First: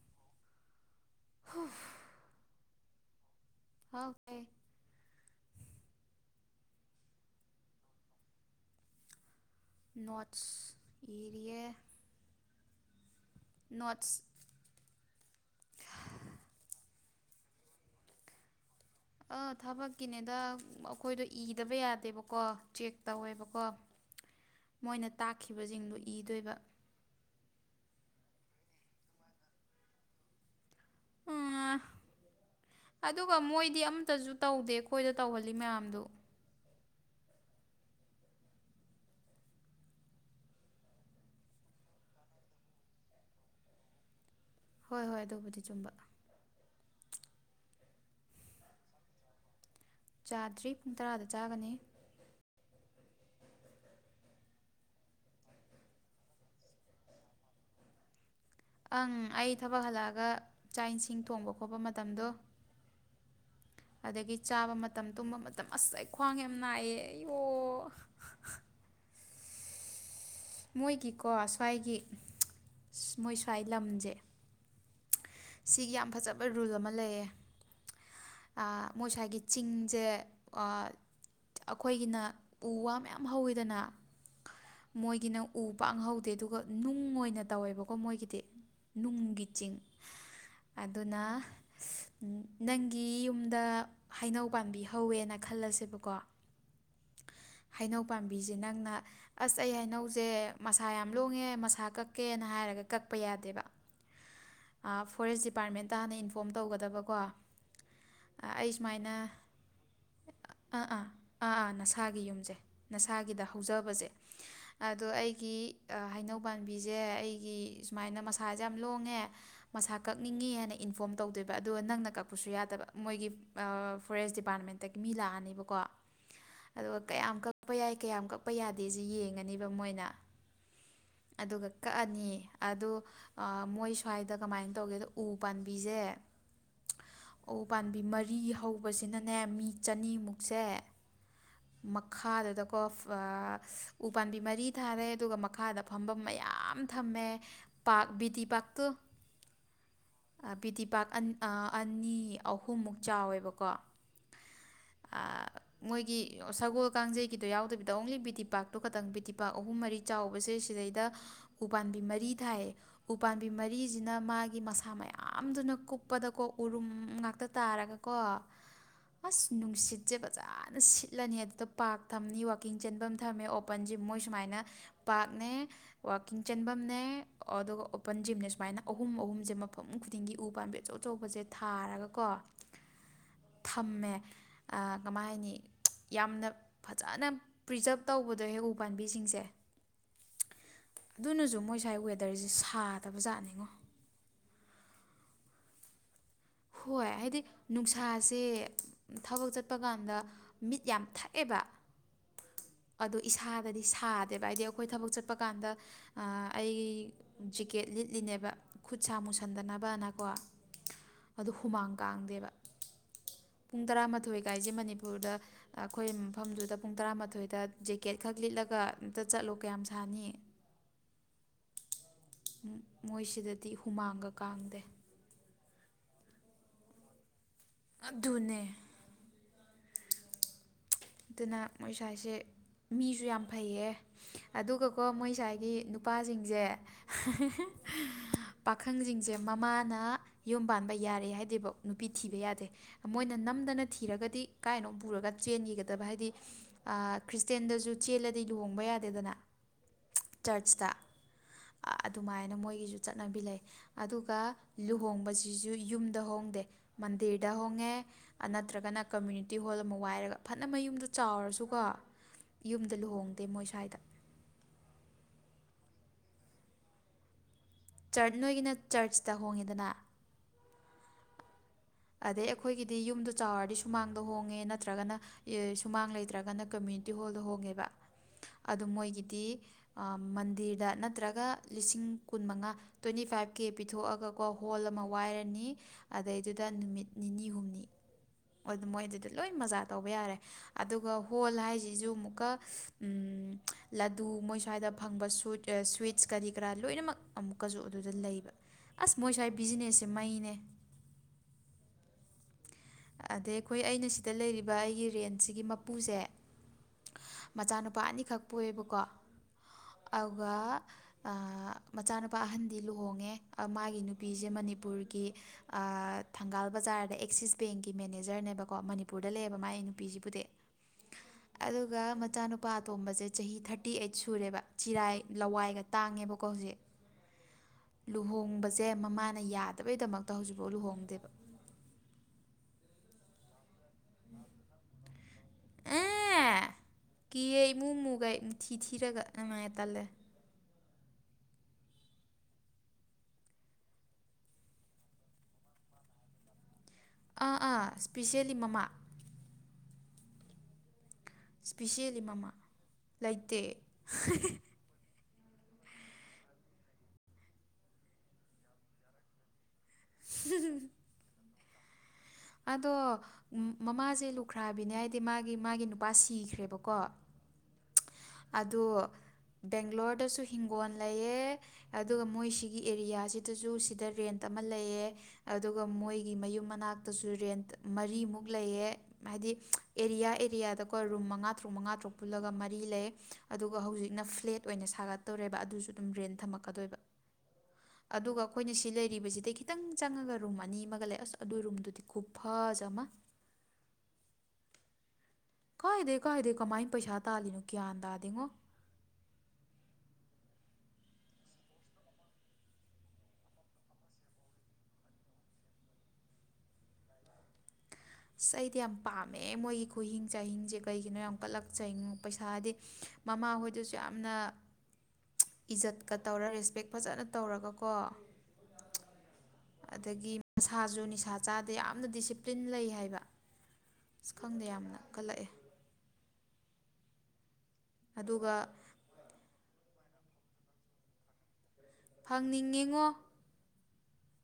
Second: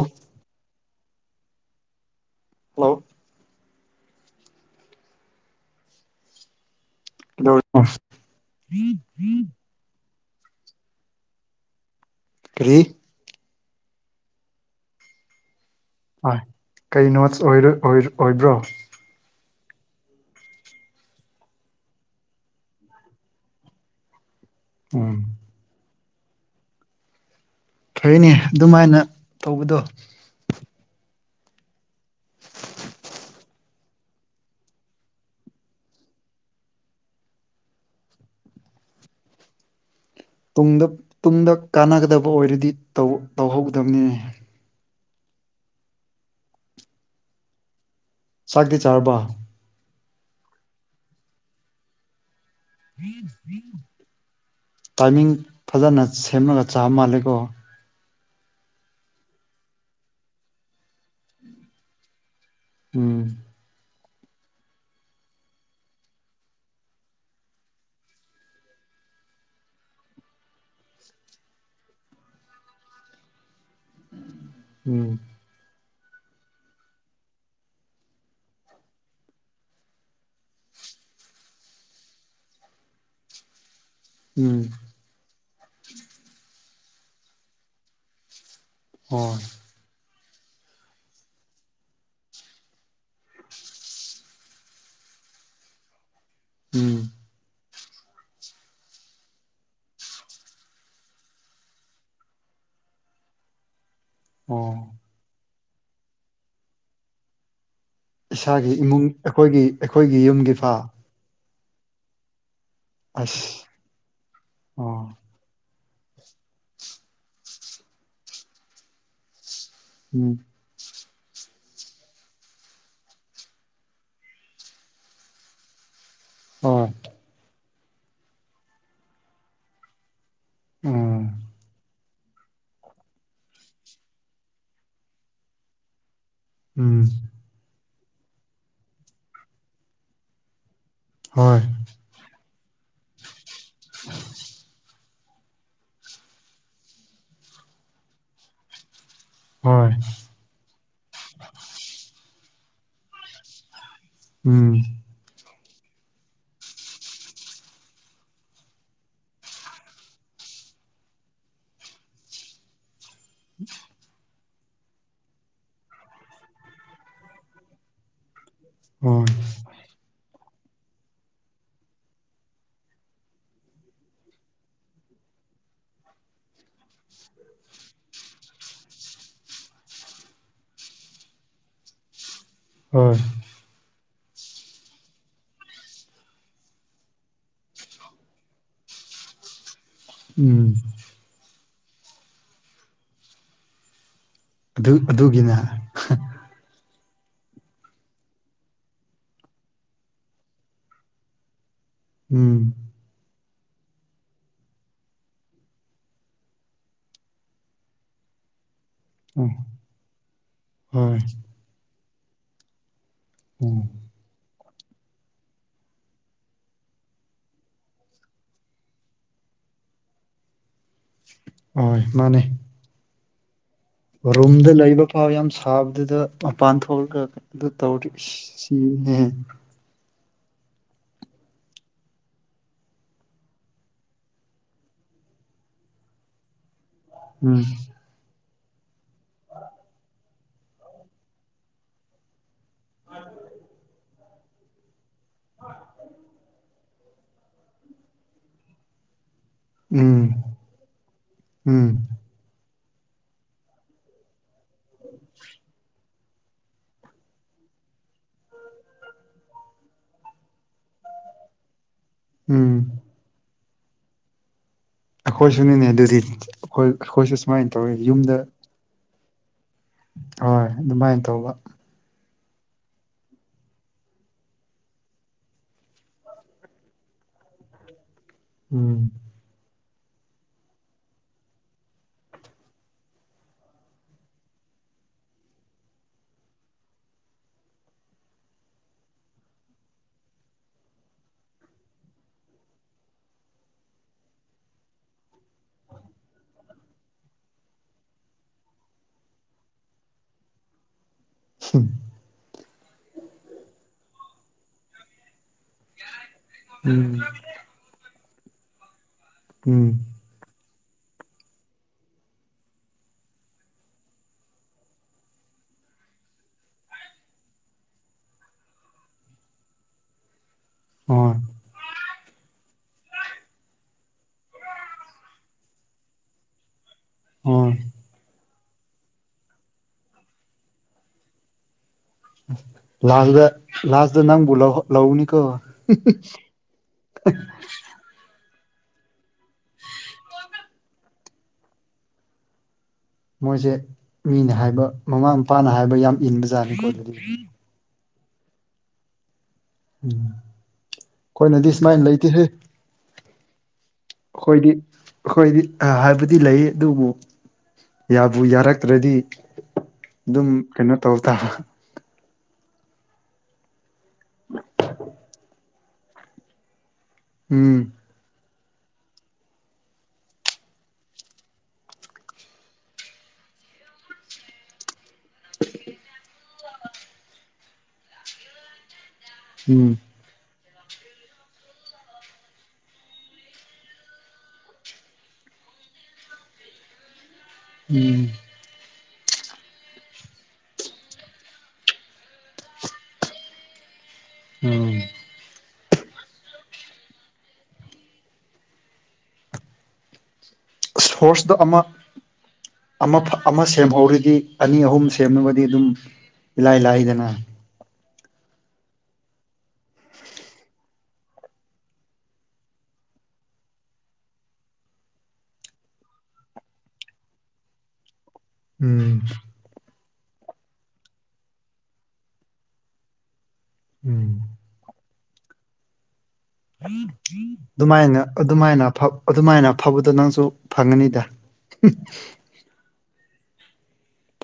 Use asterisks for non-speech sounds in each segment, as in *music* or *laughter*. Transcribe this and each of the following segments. ꯎ *unintelligible* ꯍꯨ ꯍꯂꯣ ꯑꯣ ꯐꯦ *unintelligible* *unintelligible* ꯅꯣꯔꯠꯁ ꯑꯦꯔꯤꯌꯦ ꯐꯔꯤ ꯅꯣꯠꯁ ꯍꯣꯏ ꯀꯩ ꯅꯣꯠꯁ ꯑꯣꯏꯔ ꯑꯣꯏꯔꯣ ꯑꯣꯏꯕ꯭ꯔꯣ ꯑ ꯊꯕꯛꯀꯤꯅꯤꯗ ꯑꯩꯈꯣꯏꯗꯣ ꯏꯗꯕ ꯌꯥꯗꯦꯕꯀꯣ ꯆꯦꯛ ꯇꯧꯋꯦꯕꯀꯣ ꯃꯣꯏꯅ ꯎꯝ ꯇꯥꯛꯈꯤꯕꯁꯤꯡꯗꯨ ꯏꯗꯣꯏꯕ ꯐꯩꯅꯦ ꯑꯗꯨꯃꯥꯏꯅ ꯇꯧꯕꯗꯣ *unintelligible* ꯑꯗꯨꯒ ꯃꯣꯏꯗꯤ ꯑꯝꯇꯁꯨ ꯇꯧꯗꯦ ꯑꯩꯈꯣꯏꯗ ꯇꯧꯍꯜꯂꯤ ꯃꯌꯥꯝꯗꯨ ꯇꯨꯡꯗ ꯇꯨꯡꯗ ꯀꯥꯟꯅꯒꯗꯕ ꯑꯣꯏꯔꯗꯤ ꯇꯧ ꯇꯧꯍꯧꯗꯕꯅꯤꯅꯦ ꯍꯣꯏ ꯍꯣꯏ ꯑꯗꯨꯕꯨꯗꯤ ꯆꯨꯝꯕ ꯆꯥꯛꯇꯤ ꯆꯥꯔꯕ ꯆꯥꯗ꯭ꯔꯤ ꯄꯨꯡ ꯇꯔꯥꯗ ꯆꯥꯒꯅꯤ *unintelligible* ꯇꯥꯏꯃꯤꯡ ꯐꯖꯅ ꯁꯦꯝꯃꯒ ꯆꯥ ꯃꯥꯜꯂꯦꯀꯣ ꯑꯪ ꯑꯩ ꯊꯕꯛ ꯍꯜꯂꯛꯑꯒ ꯆꯥꯛ ꯏꯟꯁꯤꯡ ꯊꯣꯡꯕ ꯈꯣꯠꯄ ꯃꯇꯝꯗꯣ ꯎꯝ ꯑꯗꯒꯤ ꯆꯥꯕ ꯃꯇꯝ ꯇꯨꯝꯕ ꯃꯇꯝ ꯑꯁ ꯑꯩ ꯈ꯭ꯋꯥꯡ ꯌꯥꯝ ꯅꯥꯏꯌꯦ ꯑꯩꯌꯣ *unintelligible* ꯃꯣꯏꯒꯤꯀꯣ ꯁ꯭ꯋꯥꯏꯒꯤ ꯃꯣꯏ ꯁ꯭ꯋꯥꯏ ꯂꯝꯁꯦ ꯎꯝ ꯁꯤꯒꯤ ꯌꯥꯝ ꯐꯖꯕ ꯔꯨꯜ ꯑꯃ ꯂꯩꯌꯦ ꯑꯥ ꯃꯣꯏꯁꯋꯥꯏꯒꯤ ꯆꯤꯡꯁꯦ ꯑꯥ ꯑꯩꯈꯣꯏꯒꯤꯅ ꯎ ꯋꯥ ꯃꯌꯥꯝ ꯍꯧꯋꯤꯗꯅ ꯎꯝ ꯒꯤꯅ ꯎ ꯄꯥꯡꯍꯧꯗꯦ ꯑꯗꯨꯒ ꯅꯨꯡ ꯑꯣꯏꯅ ꯇꯧꯋꯦꯕꯀꯣ ꯃꯣꯏꯒꯤꯗꯤ ꯍꯣꯏ ꯅꯨꯡꯒꯤ ꯆꯤꯡ ꯑꯗꯨꯅ ꯅꯪꯒꯤ ꯌꯨꯝꯗ ꯍꯩꯅꯧ ꯄꯥꯝꯕꯤ ꯍꯧꯋꯦꯅ ꯈꯜꯂꯁꯦꯕꯀꯣ ꯎꯝ ꯍꯩꯅꯧ ꯄꯥꯝꯕꯤꯁꯦ ꯅꯪꯅ ꯑꯁ ꯑꯩ ꯍꯩꯅꯧꯁꯦ ꯃꯁꯥ ꯌꯥꯝ ꯂꯣꯡꯉꯦ ꯃꯁꯥ ꯀꯛꯀꯦꯅ ꯍꯥꯏ ꯍꯥꯏꯔꯒ ꯀꯛꯄ ꯌꯥꯗꯦꯕ ꯑꯣ ꯑꯥ ꯐꯣꯔꯦꯁ ꯗꯤꯄꯥꯔꯠꯃꯦꯟꯇ ꯍꯥꯟꯅ ꯏꯟꯐꯣꯝ ꯇꯧꯒꯗꯕꯀꯣ ꯑꯩ ꯏꯁꯥꯒꯤ ꯏꯃꯨꯡ ꯁꯨꯃꯥꯏꯅ ꯑꯩꯈꯣꯏꯒꯤ ꯑꯩꯈꯣꯏꯒꯤ ꯌꯨꯝꯒꯤ ꯐꯥꯎ ꯑꯥ ꯑꯥ ꯑꯥ ꯑꯥ ꯅꯁꯥꯒꯤ ꯌꯨꯝꯁꯦ ꯅꯁꯥꯒꯤꯗ ꯑꯁ ꯍꯧꯖꯕꯁꯦ ꯑꯗꯣ ꯑꯣ ꯑꯩꯒꯤ ꯍꯩꯅꯧ ꯄꯥꯝꯕꯤꯁꯦ ꯑꯩꯒꯤ ꯁꯨꯃꯥꯏꯅ ꯃꯁꯥꯁꯦ ꯌꯥꯝ ꯂꯣꯡꯉꯦ ꯃꯁꯥ ꯎꯝ ꯀꯛꯅꯤꯡꯉꯤ ꯍꯥꯏꯅ ꯏꯟꯐꯣꯝ ꯇꯧꯗꯣꯏꯕ ꯑꯗꯨꯒ ꯅꯪꯅ ꯀꯛꯄꯁꯨ ꯌꯥꯗꯕ ꯃꯣꯏꯒꯤ ꯑꯥ ꯐꯣꯔꯦꯁ ꯗꯤꯄꯥꯔꯠꯃꯦꯟꯇꯒꯤ ꯃꯤ ꯂꯥꯛꯑꯅꯦꯕꯀꯣ ꯍꯣꯏ ꯑꯗꯨꯒ ꯀꯌꯥꯝ ꯀꯛꯄ ꯌꯥꯏ ꯀꯌꯥꯝ ꯀꯛꯄ ꯌꯥꯗꯦꯁꯤ ꯌꯦꯡꯉꯅꯤꯕ ꯃꯣꯏꯅ ꯎꯝ ꯑꯗꯨꯒ ꯀꯛꯑꯅꯤ ꯑꯗꯨ ꯃꯣꯏ ꯁ꯭ꯋꯥꯏꯗ ꯀꯃꯥꯏꯅ ꯇꯧꯒꯦꯗꯣ ꯎ ꯄꯥꯝꯕꯤꯁꯦ ꯎꯝ ꯎ ꯄꯥꯝꯕꯤ ꯃꯔꯤ ꯍꯧꯕꯁꯤꯅꯅꯦ ꯃꯤ ꯆꯅꯤꯃꯨꯛꯁꯦ ꯍꯣꯏ ꯃꯈꯥꯗꯨꯗꯀꯣ ꯎ ꯄꯥꯝꯕꯤ ꯃꯔꯤ ꯊꯥꯔꯦ ꯑꯗꯨꯒ ꯃꯈꯥꯗ ꯐꯝꯕꯝ ꯃꯌꯥꯝ ꯊꯝꯃꯦ ꯄꯥꯛ ꯕꯤꯇꯤ ꯄꯥꯔꯛꯇꯨ ꯍꯣꯏ ꯕꯤꯗꯤ ꯄꯥꯛ ꯑꯅꯤ ꯑꯍꯨꯝꯃꯨꯛ ꯆꯥꯎꯋꯦꯕꯀꯣ ꯎꯝ ꯃꯣꯏꯒꯤ ꯁꯒꯣꯜ ꯀꯥꯡꯖꯩꯒꯤꯗꯣ ꯌꯥꯎꯗꯕꯤꯗ ꯑꯣꯡꯂꯤ ꯕꯤ ꯇꯤ ꯄꯥꯛꯇꯣ ꯈꯇꯪ ꯕꯤ ꯇꯤ ꯄꯥꯛ ꯑꯍꯨꯝ ꯃꯔꯤ ꯆꯥꯎꯕꯁꯦ ꯁꯤꯗꯩꯗ ꯎꯄꯥꯝꯕꯤ ꯃꯔꯤ ꯊꯥꯏꯌꯦ ꯎꯄꯥꯝꯕꯤ ꯃꯔꯤꯁꯤꯅ ꯃꯥꯒꯤ ꯃꯁꯥ ꯃꯌꯥꯝꯗꯨꯅ ꯅ ꯀꯨꯞꯄꯗꯀꯣ ꯎꯔꯨꯝ ꯉꯥꯛꯇ ꯇꯥꯔꯒꯀꯣ ꯍꯣꯏ ꯑꯁ ꯅꯨꯡꯁꯤꯠꯁꯦ ꯐꯖꯥ ꯅ ꯁꯤꯠꯂꯅꯤ ꯑꯗꯨꯗ ꯄꯥꯔꯛ ꯊꯝꯅꯤ ꯋꯥꯛꯀꯤꯡ ꯆꯦꯟꯕꯝ ꯊꯝꯅꯤ ꯑꯣꯄꯟ ꯖꯤꯝ ꯃꯣꯏ ꯁꯨꯃꯥꯏꯅ ꯄꯥꯔꯛꯅꯦ ꯋꯥꯀꯤꯡ ꯆꯦꯟꯐꯝꯅꯦ ꯑꯗꯨꯒ ꯑꯣꯄꯟ ꯖꯤꯝꯅꯦ ꯁꯨꯃꯥꯏꯅ ꯑꯍꯨꯝ ꯑꯍꯨꯝꯁꯦ ꯃꯐꯝ ꯈꯨꯗꯤꯡꯒꯤ ꯎ ꯄꯥꯝꯕꯤ ꯑꯆꯧ ꯑꯆꯧꯕꯁꯦ ꯊꯥꯔꯒꯀꯣ ꯍꯣꯏ ꯃꯦ ꯑꯥ ꯀꯃꯥꯏ ꯍꯥꯏꯅꯤ ꯌꯥꯝꯅ ꯐꯖꯅ ꯄ꯭ꯔꯤꯖꯥꯕ ꯇꯧꯕꯗꯣ ꯍꯦꯛ ꯎ ꯄꯥꯝꯕꯤꯁꯤꯡꯁꯦ ꯎꯝ ꯉꯥꯏ ꯋꯦꯗꯔꯁꯤꯦ ꯁꯥꯗꯕ ꯖꯥꯠꯅꯤꯉꯣ ꯑꯗꯨ ꯑꯗꯨꯒꯤꯅ ꯍꯣꯏ ꯍꯥꯏꯗꯤ ꯅꯨꯡꯁꯥꯁꯦ ꯊꯕꯛ ꯆꯠꯄ ꯀꯥꯟꯗ ꯃꯤꯠ ꯌꯥꯝ ꯊꯛꯑꯦꯕ ꯎꯝ ꯑꯗꯨꯗ ꯏꯁꯥꯗꯗꯤ ꯁꯥꯗꯦꯕ ꯍꯥꯏꯗꯤ ꯑꯩꯈꯣꯏ ꯊꯕꯛ ꯆꯠꯄ ꯀꯥꯟꯗ ꯑꯩ ꯇꯤꯀꯦꯠ ꯂꯤꯠꯂꯤꯅꯦꯕ ꯈꯨꯠ ꯁꯥ ꯎꯝ ꯃꯨꯁꯟꯗꯅꯕꯅꯀꯣ ꯍꯣꯏ ꯑꯗꯨ ꯍꯨꯃꯥꯡ ꯀꯥꯡꯗꯦꯕ ꯎꯝ ꯄꯨꯡ ꯇꯔꯥꯃꯥꯊꯣꯏ ꯀꯥꯏꯁꯦ ꯃꯅꯤꯄꯨꯔꯗ ꯑꯩꯈꯣꯏ ꯃꯐꯝꯗꯨꯗ ꯄꯨꯡ ꯇꯔꯥꯃꯥꯊꯣꯏ ꯑ ꯖꯦꯀꯦꯠ ꯈꯛ ꯂꯤꯠꯂꯒ ꯑꯝꯇ ꯆꯠꯂꯣ ꯀꯌꯥꯝ ꯁꯥꯅꯤ ꯑꯣꯏ ꯃꯥꯅꯦ ꯃꯣꯏꯁꯤꯗꯗꯤ ꯍꯨꯃꯥꯡꯒ ꯔꯨꯝꯗ ꯀꯥꯡꯗꯦ ꯂꯩꯕ ꯐꯥꯎ ꯌꯥꯝ ꯁꯥꯕꯗꯨꯗ ꯃꯄꯥꯟ ꯊꯣꯛꯂꯒ ꯑꯗꯨ ꯇꯧꯔꯤ ꯑꯗꯨꯅꯦ ꯁꯤꯅꯦ ꯑꯗꯨꯅ ꯃꯣꯏ ꯏꯁꯁꯦ ꯃꯤꯁꯨ ꯌꯥꯝ ꯐꯩꯌꯦ ꯑꯗꯨꯒꯀꯣ ꯃꯣꯏ ꯉꯁꯥꯏꯒꯤ ꯅꯨꯄꯥꯁꯤꯡꯁꯦ ꯍ ꯎꯝ ꯄꯥꯈꯪꯁꯤꯡꯁꯦ ꯃꯃꯥꯅ ꯌꯨꯝ ꯄꯥꯟꯕ ꯌꯥꯔꯦ ꯍꯥꯏꯗꯤꯕ ꯅꯨꯄꯤ ꯊꯤꯕ ꯌꯥꯗꯦ ꯃꯣꯏꯅ ꯅꯝ ꯝꯗꯅ ꯊꯤꯔꯒꯗꯤ ꯀꯥꯏꯅꯣ ꯄꯨꯔꯒ ꯆꯦꯟꯈꯤꯒꯗ ꯕ ꯍꯥꯏꯗꯤ ꯈ꯭ꯔꯤꯁꯇꯦꯟꯗꯁꯨ ꯆꯦꯜꯂꯗꯤ ꯂꯨꯍꯣꯡꯕ ꯌꯥꯗꯦꯗꯅ ꯎꯝ ꯆꯔꯆꯇ ꯎꯝ ꯑꯗꯨꯃꯥꯏꯅ ꯃꯣꯏꯒꯤꯁꯨ ꯆꯠꯅꯕꯤ ꯂꯩ ꯑꯗꯨꯒ ꯂꯨꯍꯣꯡꯕꯁꯤꯁꯨ ꯌꯨꯝ ꯗ ꯍꯣꯡꯗꯦ ꯃꯟꯗꯤꯔꯗ ꯍꯣꯡꯉꯦ ꯅꯠꯇ꯭ꯔꯒꯅ ꯀꯝꯃ꯭ꯌꯨꯅꯤꯇꯤ ꯍꯣꯜ ꯑꯃ ꯋꯥꯏꯔꯒ ꯐꯅ ꯃꯌꯨꯝꯗ ꯆꯥꯎꯔꯁꯨꯀꯣ ꯎꯝ ꯌꯨꯝꯗ ꯂꯨꯍꯣꯡꯗꯦ ꯃꯣꯏ ꯁ꯭ꯋꯥꯏꯗ ꯁꯨꯅꯤꯅꯦ ꯑꯗꯨꯗꯤ ꯑꯩꯈꯣꯏ ꯑꯩꯈꯣꯏꯁꯨ ꯁꯨꯃꯥꯏꯅ ꯇꯧꯋꯤ ꯌꯨꯝꯗ ꯆꯥꯛꯍꯣꯡꯉꯤꯗꯅ ꯍꯣꯏ ꯑꯗꯨꯃꯥꯏꯅ ꯇꯧꯕ ꯑꯗꯩ ꯑꯩꯈꯣꯏꯒꯤꯗꯤ ꯌꯨꯝꯗꯣ ꯆꯥꯎꯔꯗꯤ ꯁꯨꯃꯥꯡꯗ ꯍꯣꯡꯉꯦ ꯅꯠꯇ꯭ꯔꯒꯅ ꯁꯨꯃꯥꯡ ꯂꯩꯇ꯭ꯔꯒꯅ ꯀꯝꯃ꯭ꯌꯨꯅꯤꯇꯤ ꯍꯣꯗ ꯍꯣꯡꯉꯦꯕ ꯑ ꯎꯝ ꯃꯣꯏꯒꯤꯗꯤ ꯃꯟꯗꯤꯔꯗ ꯅꯠꯇ꯭ꯔꯒ ꯂꯤꯁꯤꯡ ꯀꯨꯟ ꯃꯉꯥ ꯇ꯭ꯋꯦꯟꯇꯤ ꯐꯥꯏꯚ ꯀꯦ ꯄꯤꯊꯣꯛꯑꯒꯀꯣ ꯍꯣꯜ ꯑꯃ ꯋꯥꯏꯔꯅꯤ ꯑꯗꯩꯗꯨꯗ ꯅꯨꯃꯤꯠ ꯅꯤꯅꯤ ꯍꯨꯝꯅꯤ ꯑꯗꯨ ꯃꯣꯏ ꯑꯗꯨꯗꯤ ꯂꯣꯏ ꯃꯖꯥ ꯇꯧꯕ ꯌꯥꯔꯦ ꯑꯗꯨꯒ ꯍꯣꯜ ꯍꯥꯏꯁꯤꯁꯨ ꯑꯃꯨꯛꯀ ꯂꯗꯨ ꯃꯣꯏ ꯁ꯭ꯋꯥꯏꯗ ꯐꯪꯕ ꯁ ꯁ꯭ꯋꯤꯠꯁ ꯀꯔꯤ ꯀꯔꯥ ꯂꯣꯏꯅꯃꯛ ꯑꯃꯨꯛꯀꯁꯨ ꯑꯗꯨꯗ ꯂꯩꯕ ꯑꯁ ꯃꯣꯏ ꯁ꯭ꯋꯥꯏ ꯕꯤꯖꯤꯅꯦꯁꯁꯦ ꯃꯩꯅꯦ ꯎꯝ ꯑꯗꯩ ꯑꯩꯈꯣꯏ ꯑꯩꯅ ꯁꯤꯗ ꯂꯩꯔꯤꯕ ꯑꯩꯒꯤ ꯔꯦꯟ ꯁꯤꯒꯤ ꯃꯄꯨꯁꯦ ꯎꯝ ꯃꯆꯥꯅꯨꯄꯥ ꯑꯅꯤꯈꯛ ꯄꯌꯦꯕꯀꯣ ꯎꯝ ꯑꯗꯨꯒ ꯃꯆꯥꯅꯨꯄꯥ ꯑꯍꯟꯗꯤ ꯂꯨꯍꯣꯡꯉꯦ ꯃꯥꯒꯤ ꯅꯨꯄꯤꯁꯦ ꯃꯅꯤꯄꯨꯔꯒꯤ ꯊꯪꯒꯥꯜ ꯕꯖꯥꯔꯗ ꯑꯦꯛꯁꯤꯁ ꯕꯦꯡꯒꯤ ꯃꯦꯅꯦꯖꯔꯅꯦꯕꯀꯣ ꯃꯅꯤꯄꯨꯔꯗ ꯂꯩꯌꯦꯕ ꯃꯥꯏ ꯅꯨꯄꯤꯁꯤꯕꯨꯗꯤ ꯍꯣꯏ ꯑꯗꯨꯒ ꯃꯆꯥꯅꯨꯄꯥ ꯑꯇꯣꯝꯕꯁꯦ ꯆꯍꯤ ꯊꯥꯔꯇꯤ ꯑꯩꯠ ꯁꯨꯔꯦꯕ ꯆꯤꯔꯥꯏ ꯂꯋꯥꯏꯒ ꯇꯥꯡꯉꯦꯕꯀꯣ ꯍꯧꯖꯤꯛ ꯍꯣꯏ ꯂꯨꯍꯣꯡꯕ ꯁꯦ ꯃꯃꯥꯅ ꯌꯥꯗꯕꯩꯗꯃꯛꯇ ꯍꯧꯖꯤꯛꯐꯥꯎ ꯂꯨꯍꯣꯡꯗꯦꯕ ꯂꯜꯒ ꯂꯥꯁꯗ ꯅꯪꯕꯨꯂ ꯂꯎꯅꯤ ꯀ ꯑꯦ ꯊꯤꯊꯤꯔꯒ ꯅꯨꯡꯉꯥꯏ ꯇꯜꯂꯦ ꯃꯣꯏꯁꯦ ꯃꯤꯅ ꯍꯥꯏꯕ ꯃꯃꯥ ꯃꯄꯥꯅ ꯍꯥꯏꯕ ꯌꯥꯝ ꯏꯟꯕ ꯖꯥꯠꯅꯤꯀꯣ ꯑꯗꯨꯗꯤ ꯑꯥ ꯑꯥ ꯏꯁꯄꯤꯁꯦꯜꯂꯤ ꯃꯃꯥ ꯎꯝ ꯑꯩꯈꯣꯏꯅꯗꯤ ꯁꯨꯃꯥꯏꯅ ꯏꯁꯄꯤꯁꯦꯜꯂꯤ ꯂꯩꯇꯦꯍꯦ ꯃꯃꯥ ꯂꯩꯇꯦ ꯑꯩꯈꯣꯏꯗꯤ ꯑꯩꯈꯣꯏꯗꯤ ꯍꯥꯏꯕꯗꯤ ꯂꯩ ꯑꯗꯨꯕꯨ ꯌꯥꯕꯨ ꯌꯥꯔꯛꯇ꯭ꯔꯗꯤ ꯑꯗꯨꯝ ꯀꯩꯅꯣ ꯇꯧ ꯇ ꯑꯗꯣ ꯃꯃꯥꯁꯦ ꯂꯨꯈ꯭ꯔꯥꯕꯤꯅꯦ ꯍꯥꯏꯗꯤ ꯃꯥꯒꯤ ꯃꯥꯒꯤ ꯅꯨꯄꯥ ꯁꯤꯈ꯭ꯔꯦꯕꯀꯣ ꯎꯝ ꯑꯗꯣ ꯕꯦꯡꯒ꯭ꯂꯣꯔꯗꯁꯨ ꯍꯤꯡꯒꯣꯜ ꯂꯩꯑ ꯑꯗꯨꯒ ꯃꯣꯏ ꯁꯤꯒꯤ ꯑꯦꯔꯤꯌꯥꯁꯤꯗꯁꯨ ꯁꯤꯗ ꯔꯦꯟ ꯇ ꯑꯃ ꯂꯩꯑꯦ ꯑꯗꯨꯒ ꯃꯣꯏꯒꯤ ꯃꯌꯨꯝ ꯃꯅꯥꯛꯇꯁꯨ ꯔꯦꯟꯠ ꯃꯔꯤꯃꯨꯛ ꯂꯩꯑꯦ ꯍꯥꯏꯗꯤ ꯎꯝ ꯑꯦꯔꯤꯌꯥ ꯑꯦꯔꯤꯌꯥꯗ ꯑꯩꯣꯏ ꯔꯨꯝ ꯃꯉꯥ ꯇꯔꯨꯛ ꯃꯉꯥ ꯇꯔꯨꯛ ꯄꯨꯜꯂꯒ ꯃꯔꯤ ꯂꯩ ꯑꯗꯨꯒ ꯍꯧꯖꯤꯛꯅ ꯐ꯭ꯂꯦꯠ ꯑꯣꯏꯅ ꯁꯥꯒꯠꯇꯧꯔꯦꯕ ꯑꯗꯨꯁꯨ ꯁꯨ ꯑꯗꯨꯝ ꯔꯦꯟ ꯊꯝꯃꯛꯀꯗꯣꯏꯕ ꯎꯝ ꯑꯗꯨꯒ ꯑꯩꯈꯣꯏꯅ ꯁꯤ ꯂꯩꯔꯤꯕꯁꯤꯗꯩ ꯈꯤꯇꯪ ꯆꯪꯉꯒ ꯔꯨꯝ ꯑꯅꯤ ꯑꯃꯒ ꯂꯩ ꯑꯁ ꯑꯗꯨ ꯔꯨꯝꯗꯨ ꯑꯗꯤꯒꯨꯐ ꯃ ꯎꯝ ꯀꯥꯏꯗꯩ ꯀꯥꯏꯗꯩ ꯀꯃꯥꯏ ꯄꯩꯁꯥ ꯇꯥꯂꯤꯅꯨ ꯀ꯭ꯌꯥꯟ ꯇꯥꯗꯉꯣ ꯁꯣꯔꯁꯇ ꯑꯃ ꯑꯃ ꯁꯦꯝꯍꯧꯔꯤꯗꯤ ꯑꯅꯤ ꯑꯍꯨꯝ ꯁꯦꯝꯃꯒꯗꯤ ꯑꯗꯨꯝ ꯏꯂ ꯂ ꯍꯗꯅ ꯑꯁ ꯑꯩꯗꯤ ꯌꯥꯝ ꯄꯥꯝꯃꯦ ꯃꯣꯏꯒꯤ ꯈꯨꯍꯤꯡ ꯆꯍꯤꯡꯁꯦ ꯀꯩꯒꯤꯅꯣ ꯌꯥꯝ ꯀꯠꯂꯛꯆꯩꯣ ꯄꯩꯁꯥꯗꯤ ꯃꯃꯥ ꯍꯣꯏꯗꯁꯨ ꯌꯥꯝꯅ ꯏꯖꯠꯀ ꯇꯧꯔ ꯔꯦꯁꯄꯦꯛ ꯐꯖꯅ ꯇꯧꯔꯒꯀꯣ ꯎꯝ ꯑꯗꯒꯤ ꯃꯁꯥꯁꯨ ꯅꯤꯁꯥ ꯆꯥꯗ ꯌꯥꯝꯅ ꯗꯤꯁꯤꯄ꯭ꯂꯤꯟ ꯂꯩ ꯍꯥꯏꯕ ꯁ ꯎꯝ ꯈꯪꯗꯦ ꯌꯥꯝꯅ ꯀꯜꯂꯛꯑꯦ ꯑꯗꯨꯃꯥꯏꯅ ꯑꯗꯨꯒ ꯑꯗꯨꯃꯥꯏꯅ ꯑꯗꯨꯃꯥꯏꯅ ꯑꯐꯕꯗ ꯅꯪꯁꯨ ꯐꯪꯉꯅꯤꯗ ꯐꯪꯅꯤꯡꯉꯤꯉꯣ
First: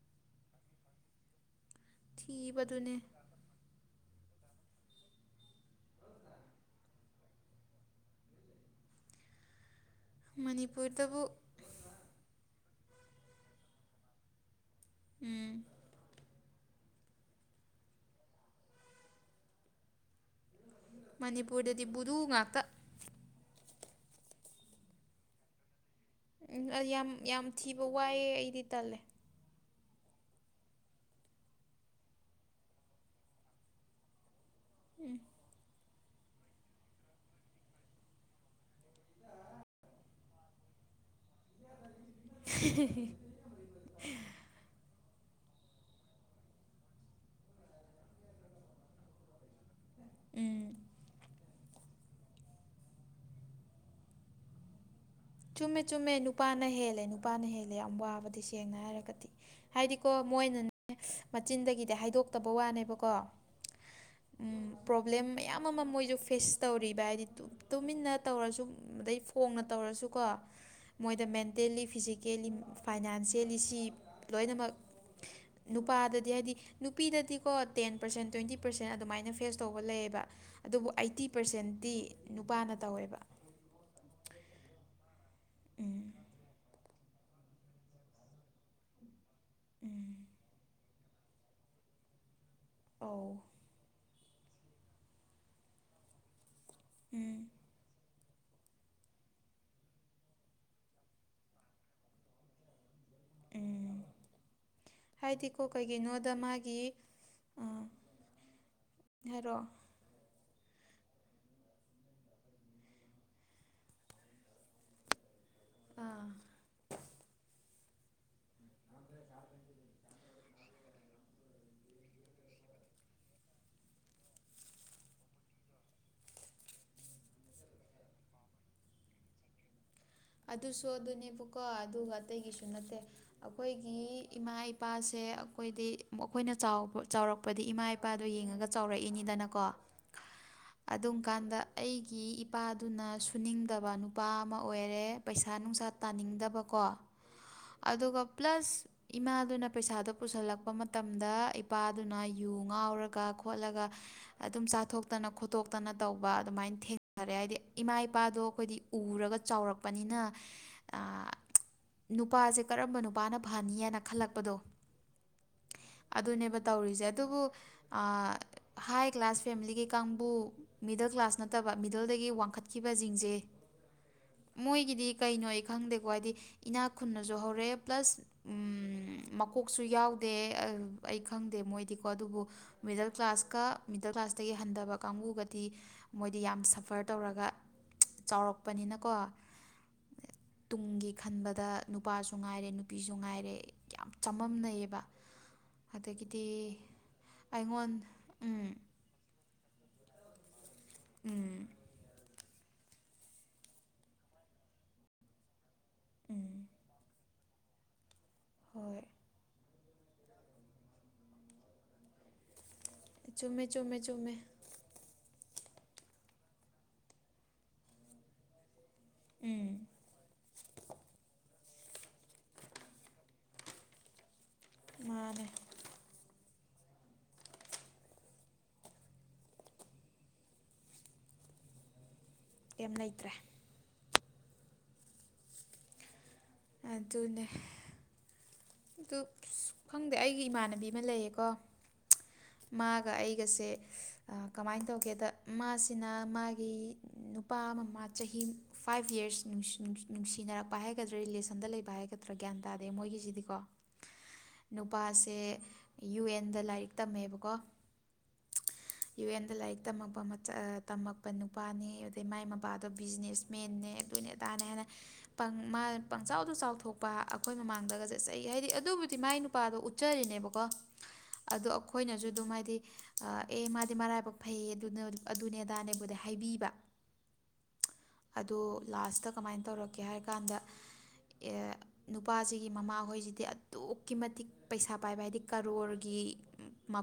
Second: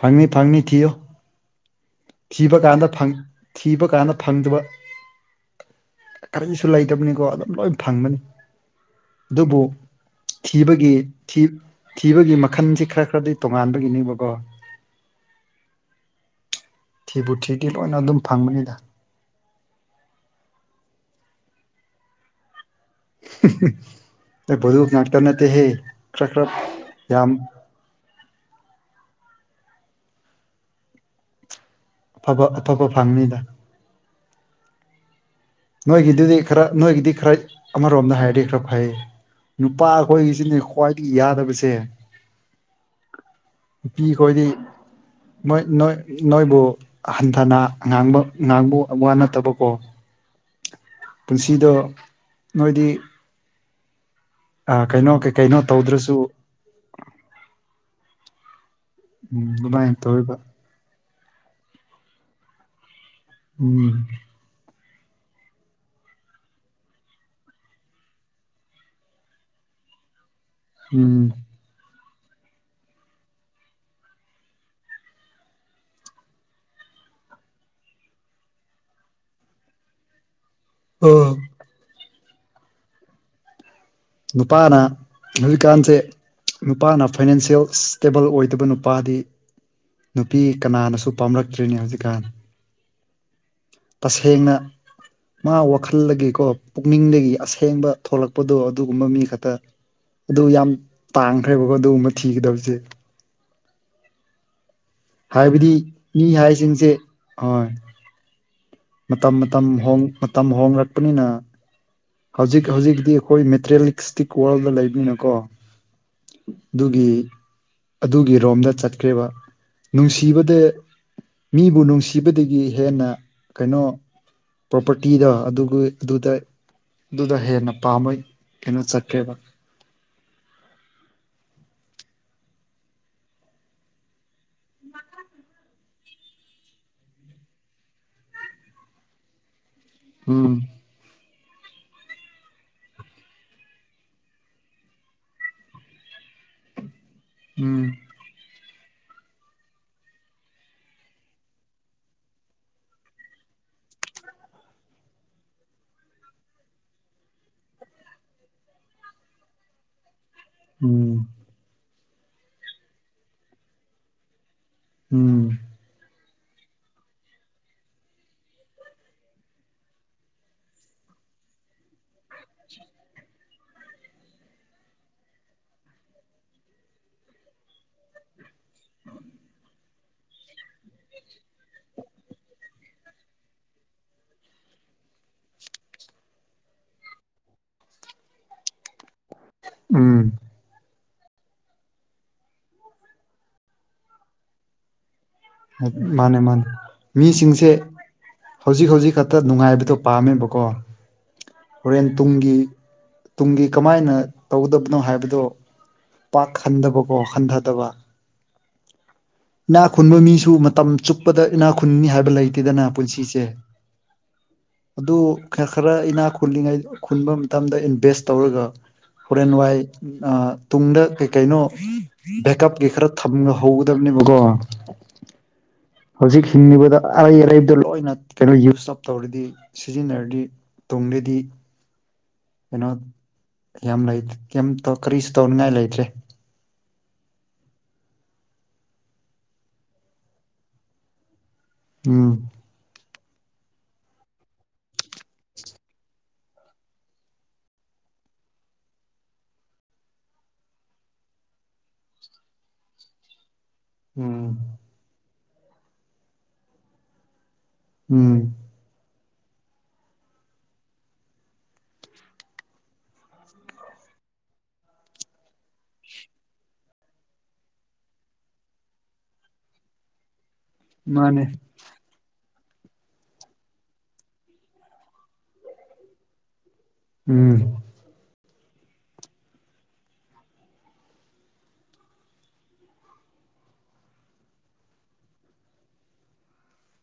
ꯐꯪꯅꯤ ꯐꯪꯅꯤ ꯊꯤꯣ ꯊꯤꯕ ꯀꯥꯟꯗ ꯊꯤꯕꯗꯨꯅꯦ ꯊꯤꯕ ꯀꯥꯟꯗ ꯐꯪꯗꯕ ꯀꯔꯤꯁꯨ ꯂꯩꯇꯕꯅꯤꯀꯣ ꯑꯗꯨꯝ ꯂꯣꯏ ꯐꯪꯕꯅꯤ ꯑꯗꯨꯕꯨ ꯊꯤꯕꯒꯤ ꯃꯅꯤꯄꯨꯔꯗꯕꯨ ꯊꯤꯕꯒꯤ ꯃꯈꯜꯁꯤ ꯈꯔ ꯈꯔꯗꯤ ꯇꯣꯉꯥꯟꯕꯒꯤꯅꯦꯕꯀꯣ ꯎꯝ ꯊꯤꯕꯨ ꯊꯤꯗꯤ ꯂꯣꯏꯅ ꯑꯗꯨꯝ ꯐꯪꯕꯅꯤꯗ ꯃꯅꯤꯄꯨꯔꯗꯗꯤ ꯕꯨꯙ ꯉꯥꯛꯇ ꯗꯨ ꯅꯥꯇꯀ ꯅꯠꯇ ꯍꯦ ꯎꯝ ꯌꯥꯝ ꯌꯥꯝ ꯊꯤꯕ ꯋꯥꯏꯑꯦ ꯑꯩꯗꯤ ꯇꯜꯂꯦ ꯑꯐꯕ ꯑꯐꯣꯕ ꯐꯪꯅꯤꯗ ꯎꯝ ꯅꯣꯏꯒꯤꯗꯨꯗꯤ ꯈꯔ ꯅꯣꯏꯒꯤꯗꯤ ꯈꯔ ꯑꯃꯔꯣꯝꯗ ꯍꯥꯏꯔꯗꯤ ꯈꯔ ꯐꯩ ꯅꯨꯄꯥ ꯑꯩꯈꯣꯏꯒꯤꯁꯤꯅꯦ ꯈ꯭ꯋꯥꯏꯗꯒꯤ ꯌꯥꯗꯕꯁꯦ ꯄ ꯑꯩꯣꯏꯗꯤ ꯅꯣꯏ ꯅꯣꯏ ꯅꯣꯏꯕꯨ ꯍꯟꯊꯅ ꯉꯥꯡꯕ ꯉꯥꯡꯕ ꯋꯥ ꯅꯠꯇꯕꯀꯣ ꯎꯝ ꯄꯨꯟꯁꯤꯗ ꯅꯣꯏꯗꯤ ꯑ ꯆꯨꯝꯃꯦ ꯆꯨꯝꯃꯦ ꯅꯨꯄꯥꯅ ꯍꯦꯜꯂꯦ ꯅꯨꯄꯥꯅ ꯍꯦꯜꯂꯦ ꯌꯥꯝ ꯋꯥꯕꯗꯤ ꯁꯤ ꯁꯦꯡꯅ ꯍꯥꯏꯔꯒꯗꯤ ꯎꯝ ꯑꯗꯨꯃꯥꯏꯅ ꯍꯥꯏꯗꯤꯀꯣ ꯇꯧꯋꯦꯕ ꯃꯣꯏꯅꯅꯦ ꯃꯆꯤꯟꯗꯒꯤꯗꯤ ꯍꯥꯏꯗꯣꯛꯇꯕ ꯋꯥꯅꯦꯕꯀ ꯑꯣ ꯄ꯭ꯔꯣꯕ꯭ꯂꯦꯝ ꯃꯌꯥꯝ ꯑꯃ ꯃꯣꯏꯁꯨ ꯐꯦꯁ ꯇꯧꯔꯤꯕ ꯍꯥꯏꯗꯤ ꯇꯨꯃꯤꯟꯅ ꯇꯧꯔꯁꯨ ꯑꯗꯩ ꯐꯣꯡꯅ ꯇꯧꯔꯁꯨ ꯀꯣ ꯃꯣꯏꯗ ꯎꯝ ꯃꯦꯟꯇꯦꯜꯂꯤ ꯐꯤꯖꯤꯀꯦꯜꯂꯤ ꯐꯥꯏꯅꯥꯟꯁꯦꯜꯂꯤ ꯁꯤ ꯂꯣꯏꯅꯃꯛ ꯀ ꯅꯨꯄꯥꯗꯗꯤ ꯍꯥꯏꯗꯤ ꯅꯨꯄꯤꯗꯗꯤꯀꯣ ꯇꯦꯟ ꯄꯔꯁꯦꯟ ꯇ꯭ꯋꯦꯟꯇꯤ ꯄꯔꯁꯦꯟ ꯑꯗꯨꯃꯥꯏꯅ ꯐꯦꯁ ꯇꯧꯕ ꯂꯩꯌꯦꯕ ꯑꯗꯨꯕꯨ ꯑ ꯑꯩꯠꯇꯤ ꯄꯥꯔꯁꯦꯟꯇꯤ ꯅꯨꯄꯥꯅ ꯇꯧꯋꯦꯕ ꯅꯨꯄꯥꯅ ꯅꯕꯤ ꯀꯥꯟꯁꯦ ꯎꯝ ꯅꯨꯄꯥꯅ ꯐꯥꯏꯅꯥꯟꯁꯤꯌꯦꯜ ꯁ꯭ꯇꯦꯕꯜ ꯑꯣꯏꯗꯕ ꯅꯨꯄꯥꯗꯤ ꯎꯝ ꯅꯨꯄꯤ ꯀꯅꯥꯅꯁꯨ ꯄꯥꯝꯂꯛꯇ꯭ꯔꯤꯅꯦ ꯍꯧꯖꯤꯛꯀꯥꯟ ꯑ ꯇꯁꯦꯡꯅ ꯃꯥ ꯋꯥꯈꯜꯗꯒꯤꯀꯣ ꯄꯨꯛꯅꯤꯡꯗꯒꯤ ꯎꯝ ꯑꯁꯦꯡꯕ ꯊꯣꯛꯂꯛꯄꯗꯣ ꯑꯗꯨꯒꯨꯝꯕ ꯃꯤ ꯈꯛꯇ ꯑꯗꯨ ꯌꯥꯝ ꯇꯥꯡꯈ꯭ꯔꯦꯕꯀꯣ ꯑꯗꯨꯒꯨꯝꯕ ꯊꯤꯒꯗꯕꯁꯦ ꯎꯝ ꯍꯥꯏꯗꯤꯀꯣ ꯍꯥꯏꯕꯗꯤ ꯃꯤ ꯀꯩꯒꯤꯅꯣꯗ ꯃꯥꯒꯤ ꯍꯥꯏꯁꯤꯡꯁꯦ ꯍꯣꯏ ꯃꯇꯝ ꯃꯇꯝ ꯍꯥꯏꯔꯛꯑꯣ ꯍꯣꯡ ꯃꯇꯝ ꯍꯣꯡꯡꯂꯛ ꯊꯣꯛꯄꯅꯤꯅ ꯍꯧꯖꯤꯛ ꯍꯧꯖꯤꯛꯇꯤ ꯑꯩꯈꯣꯏ ꯃꯦꯇꯔꯤꯂꯤꯁꯇꯤꯛ ꯋꯥꯔꯜꯗ ꯂꯩꯕꯅꯤꯅꯀꯣ ꯑꯥ ꯑꯗꯨꯒꯤ ꯑꯗꯨꯒꯤ ꯔꯣꯝꯗ ꯆꯠꯈ꯭ꯦꯔꯤꯕ ꯅꯨꯡꯁꯤꯕꯗ ꯃꯤꯕꯨ ꯅꯨꯡꯁꯤꯕꯗꯒꯤ ꯍꯦꯟꯅ ꯀꯩꯅꯣ ꯄ꯭ꯔꯣꯄꯔꯇꯤꯗ ꯑꯗꯨꯒ ꯑꯗꯨꯗ ꯑꯗꯨꯗ ꯍꯦꯟꯅ ꯄꯥꯝꯃꯩ ꯀꯩꯅꯣ ꯆꯠꯀꯦꯕ ꯑꯗꯨꯁꯨ ꯑꯗꯨꯅꯦꯕꯀꯣ ꯑꯗꯨꯒ ꯑꯇꯩꯒꯤꯁꯨ ꯅꯠꯇꯦ ꯑꯩꯈꯣꯏꯒꯤ ꯏꯃꯥ ꯏꯄꯥꯁꯦ ꯑꯦ ꯑꯩꯈꯣꯏꯗꯤ ꯑꯩꯣꯏꯅ ꯆꯥꯎꯕ ꯆꯥꯎꯔꯛꯄꯗꯤ ꯏꯃꯥ ꯏꯄꯥꯗꯣ ꯌꯦꯡꯉꯒ ꯆꯥꯎꯔꯛꯏꯅꯤꯗꯅꯀꯣ ꯎꯝ ꯑꯗꯨꯝ ꯀꯥꯟꯗ ꯑꯩꯒꯤ ꯏꯄꯥꯗꯨꯅ ꯁꯨꯅꯤꯡꯗꯕ ꯅꯨꯄꯥ ꯑꯃ ꯑꯣꯏꯔꯦ ꯄꯩꯁꯥ ꯅꯨꯡꯁꯥ ꯇꯥꯅꯤꯡꯗꯕꯀꯣ ꯎꯝ ꯑꯗꯨꯒ ꯄ꯭ꯂꯁ ꯏꯃꯥꯗꯨꯅ ꯄꯩꯁꯥꯗꯣ ꯄꯨꯁꯜꯂꯛꯄ ꯃꯇꯝꯗ ꯏꯄꯥꯗꯨꯅ ꯌꯨ ꯉꯥꯎꯔꯒ ꯈꯣꯠꯂꯒ ꯑꯗꯨꯝ ꯆꯥꯊꯣꯛꯇꯅ ꯈꯣꯠꯇꯣꯛꯇꯅ ꯇꯧꯕ ꯑꯗꯨꯃꯥꯏꯅ ꯊꯦꯡꯅꯔꯦ ꯍꯥꯏꯗꯤ ꯏꯃꯥ ꯏꯄꯥꯗꯣ ꯑꯩꯈꯣꯏꯗꯤ ꯎ ꯎꯔꯒ ꯆꯥꯎꯔꯛꯄꯅꯤꯅ ꯎꯝ ꯅꯨꯄꯥꯁꯦ ꯀꯔꯝꯕ ꯅꯨꯄꯥꯅ ꯐꯍꯅꯤ ꯍꯥꯏꯅ ꯈꯜꯂꯛꯄꯗꯣ ꯎꯝ ꯑꯗꯨꯅꯦꯕ ꯇꯧꯔꯤꯁꯦ ꯑꯗꯨꯕꯨ ꯍꯥꯏ ꯀ꯭ꯂꯥꯁ ꯐꯦꯃꯤꯂꯤꯒꯤ ꯀꯥꯡꯕꯨ ꯃꯤꯗꯜ ꯀ꯭ꯂꯥꯁ ꯅꯠꯇꯕ ꯃꯤꯗꯜꯗꯒꯤ ꯋꯥꯡꯈꯠꯈꯤꯕ ꯁꯤꯡꯁꯦ ꯃꯣꯏꯒꯤꯗꯤ ꯀꯩꯅꯣ ꯈꯪꯗꯦꯀꯣ ꯍꯥꯏꯗꯤ ꯏꯅꯥꯛ ꯈꯨꯟꯅꯁꯨ ꯍꯧꯔꯛꯦ ꯄ꯭ꯂꯁ ꯀꯣꯛꯁꯨ ꯌꯥꯎꯗꯦ ꯑꯩ ꯈꯪꯗꯦ ꯃꯣꯏꯗꯤꯀꯣ ꯑꯗꯨꯕꯨ ꯃꯤꯗꯜ ꯀ꯭ꯂꯥꯁꯀ ꯃꯤꯗꯜ ꯀ꯭ꯂꯥꯁꯇ ꯀꯩ ꯍꯟꯊꯕ ꯀꯥꯡꯕꯨꯒꯗꯤ ꯃꯣꯏꯗꯤ ꯌꯥꯝ ꯁꯐꯔ ꯇꯧꯔꯒ ꯆꯥꯎꯔꯛꯄꯅꯤꯅꯀꯣ ꯎꯝ ꯨꯡꯒꯤ ꯈꯟꯕꯗ ꯅꯨꯄꯥꯁꯨ ꯉꯥꯏꯔꯦ ꯅꯨꯄꯤꯁꯨ ꯉꯥꯏꯔꯦ ꯌꯥꯝ ꯆꯃꯝꯅꯩꯑꯌꯦꯕ ꯃꯥꯅꯦ ꯃꯥꯅꯦ ꯃꯤꯁꯤꯡꯁꯦ ꯑꯩꯉꯣꯟ ꯎꯝ ꯍꯧꯖꯤꯛ ꯍꯧꯖꯤꯛ ꯈꯛꯇ ꯅꯨꯡꯉꯥꯏꯕꯗꯣ ꯄꯥꯝꯃꯦꯕꯀꯣ ꯎꯝ ꯍꯣꯔꯦꯟ ꯇꯨꯡꯒꯤ ꯇꯨꯡꯒꯤ ꯀꯃꯥꯏꯅ ꯇꯧꯒꯗꯕꯅꯣ ꯍꯥꯏꯕꯗꯣ ꯎꯝ ꯄꯥꯛꯍꯟꯗꯕꯀꯣ ꯈꯟꯊꯗꯕ ꯍꯣꯏ ꯏꯅꯥ ꯈꯨꯟꯕ ꯃꯤꯁꯨ ꯃꯇꯝ ꯆꯨꯞꯄꯗ ꯏꯅꯥ ꯈꯨꯟꯅꯤ ꯍꯥꯏꯕ ꯂꯩꯇꯦꯗꯅ ꯄꯨꯟꯁꯤꯁꯦ ꯆꯨꯝꯃꯦ ꯆꯨꯝꯃꯦ ꯆꯨꯝꯃꯦ ꯑꯗꯨ ꯈ ꯈꯔ ꯏꯅꯥꯛ ꯈꯨꯜꯂꯤꯉꯩ ꯈꯨꯟꯕ ꯃꯇꯝꯗ ꯏꯟꯚꯦꯁ ꯇꯧꯔꯒ ꯍꯣꯔꯦꯟ ꯎꯝ ꯋꯥꯏ ꯇꯨꯡꯗ ꯀꯩ ꯀꯩꯅꯣ ꯕꯦꯛꯑꯞ ꯀꯩ ꯈꯔ ꯊꯍꯧꯗꯕ ꯕꯣ ꯃꯥꯅꯦ ꯍꯧꯖꯤꯛ ꯊꯤꯡꯉꯤꯕꯗ ꯑꯔꯩ ꯑꯔꯩꯕꯗꯣ ꯂꯣꯏꯅ ꯀꯩꯅꯣ ꯌꯨꯁ ꯑꯞ ꯇꯧꯔꯗꯤ ꯁꯤꯖꯤꯟꯅꯔꯗꯤ ꯇꯨꯡꯗꯗꯤ *unintelligible* ꯀꯩꯅꯣ ꯂꯩꯇ꯭ꯔꯦ ꯌꯥꯝ ꯂꯩ ꯀꯇꯧ ꯀꯔꯤꯁꯨ ꯇꯧꯅꯤꯡꯉꯥꯏ ꯂꯩꯇ꯭ꯔꯦ ꯑꯗꯨꯅꯦ ꯑꯗꯨ ꯈꯪꯗꯦ ꯑꯩꯒꯤ ꯏꯃꯥꯟꯅꯕꯤ ꯑꯃ ꯂꯩꯌꯦꯀꯣ ꯎꯝ ꯑꯗꯨꯒ ꯑꯩꯒꯁꯦ ꯀꯃꯥꯏꯅ ꯇꯧꯒꯦꯗ ꯃꯥꯁꯤꯅ ꯃꯥꯒꯤ ꯅꯨꯄꯥ ꯃꯃꯥ ꯆꯍꯤ ꯐꯥꯏꯚ ꯌꯔꯁ ꯅꯨꯡꯁꯤꯅꯔꯛꯄ ꯍꯥꯏꯒꯗ꯭ꯔꯥ ꯔꯤꯂꯦꯁꯟꯗ ꯂꯩꯕ ꯍꯥꯏꯒꯗ꯭ꯔꯥ ꯑꯒ꯭ꯌꯥꯟ ꯇꯥꯗꯦ ꯃꯒꯤꯁꯤꯗꯤꯀꯣ ꯎꯝ ꯅꯨꯄꯥꯁꯦ ꯌꯨ ꯑꯦꯟꯗ ꯂꯥꯏꯔꯤꯛ ꯇꯝꯃꯦꯕꯀꯣ ꯎꯝ ꯌꯨ ꯑꯦꯟꯗ ꯂꯥꯏꯔꯤꯛ ꯇꯝꯃꯛꯄ ꯃ ꯇꯝꯃꯛꯄ ꯅꯨꯄꯥꯅꯤ ꯑꯗꯩ ꯃꯥꯏ ꯃꯕꯥꯗꯣ ꯕꯤꯖꯤꯅꯦꯁ ꯃꯦꯟꯅꯦ ꯑꯗꯨꯣꯏꯅꯦ ꯇꯅꯦ ꯍꯥꯏꯅ ꯄ ꯃꯥ ꯄꯪꯆꯥꯎꯗ ꯆꯥꯎꯊꯣꯛꯄ ꯑꯩꯈꯣꯏ ꯃꯃꯥꯡꯗꯒꯁꯦ ꯆꯩ ꯍꯥꯏꯗꯤ ꯑꯗꯨꯕꯨꯗꯤ ꯃꯥꯏ ꯅꯨꯄꯥꯗꯣ ꯎꯠꯆꯔꯤꯅꯦꯕꯀꯣ ꯃꯥꯅꯦ ꯑꯗꯣ ꯑꯩꯈꯣꯏꯅꯁꯨ ꯑꯗꯨꯝ ꯍꯥꯏꯗꯤ ꯑꯦ ꯃꯥꯗꯤ ꯃꯔꯥꯏꯕꯛ ꯐꯩꯌꯦ ꯑꯗꯨ ꯑꯗꯨꯅꯦꯗꯥꯅꯦꯕꯨꯗꯤ ꯍꯥꯏꯕꯤꯕ ꯎꯝ ꯑꯗꯣ ꯂꯥꯁꯇ ꯀꯃꯥꯏꯅ ꯇꯧꯔꯛꯀꯦ ꯍꯥꯏꯔ ꯀꯥꯟꯗ ꯅꯨꯄꯥꯁꯤꯒꯤ ꯃꯃꯥ ꯍꯍꯣꯏꯁꯤ ꯍꯥꯏ ꯑꯗꯨꯛꯀꯤ ꯃꯇꯤꯛ ꯄꯩꯁꯥ ꯄꯥꯏꯕ ꯍꯥꯏꯗꯤ ꯀꯔꯣꯔꯒꯤꯄꯨ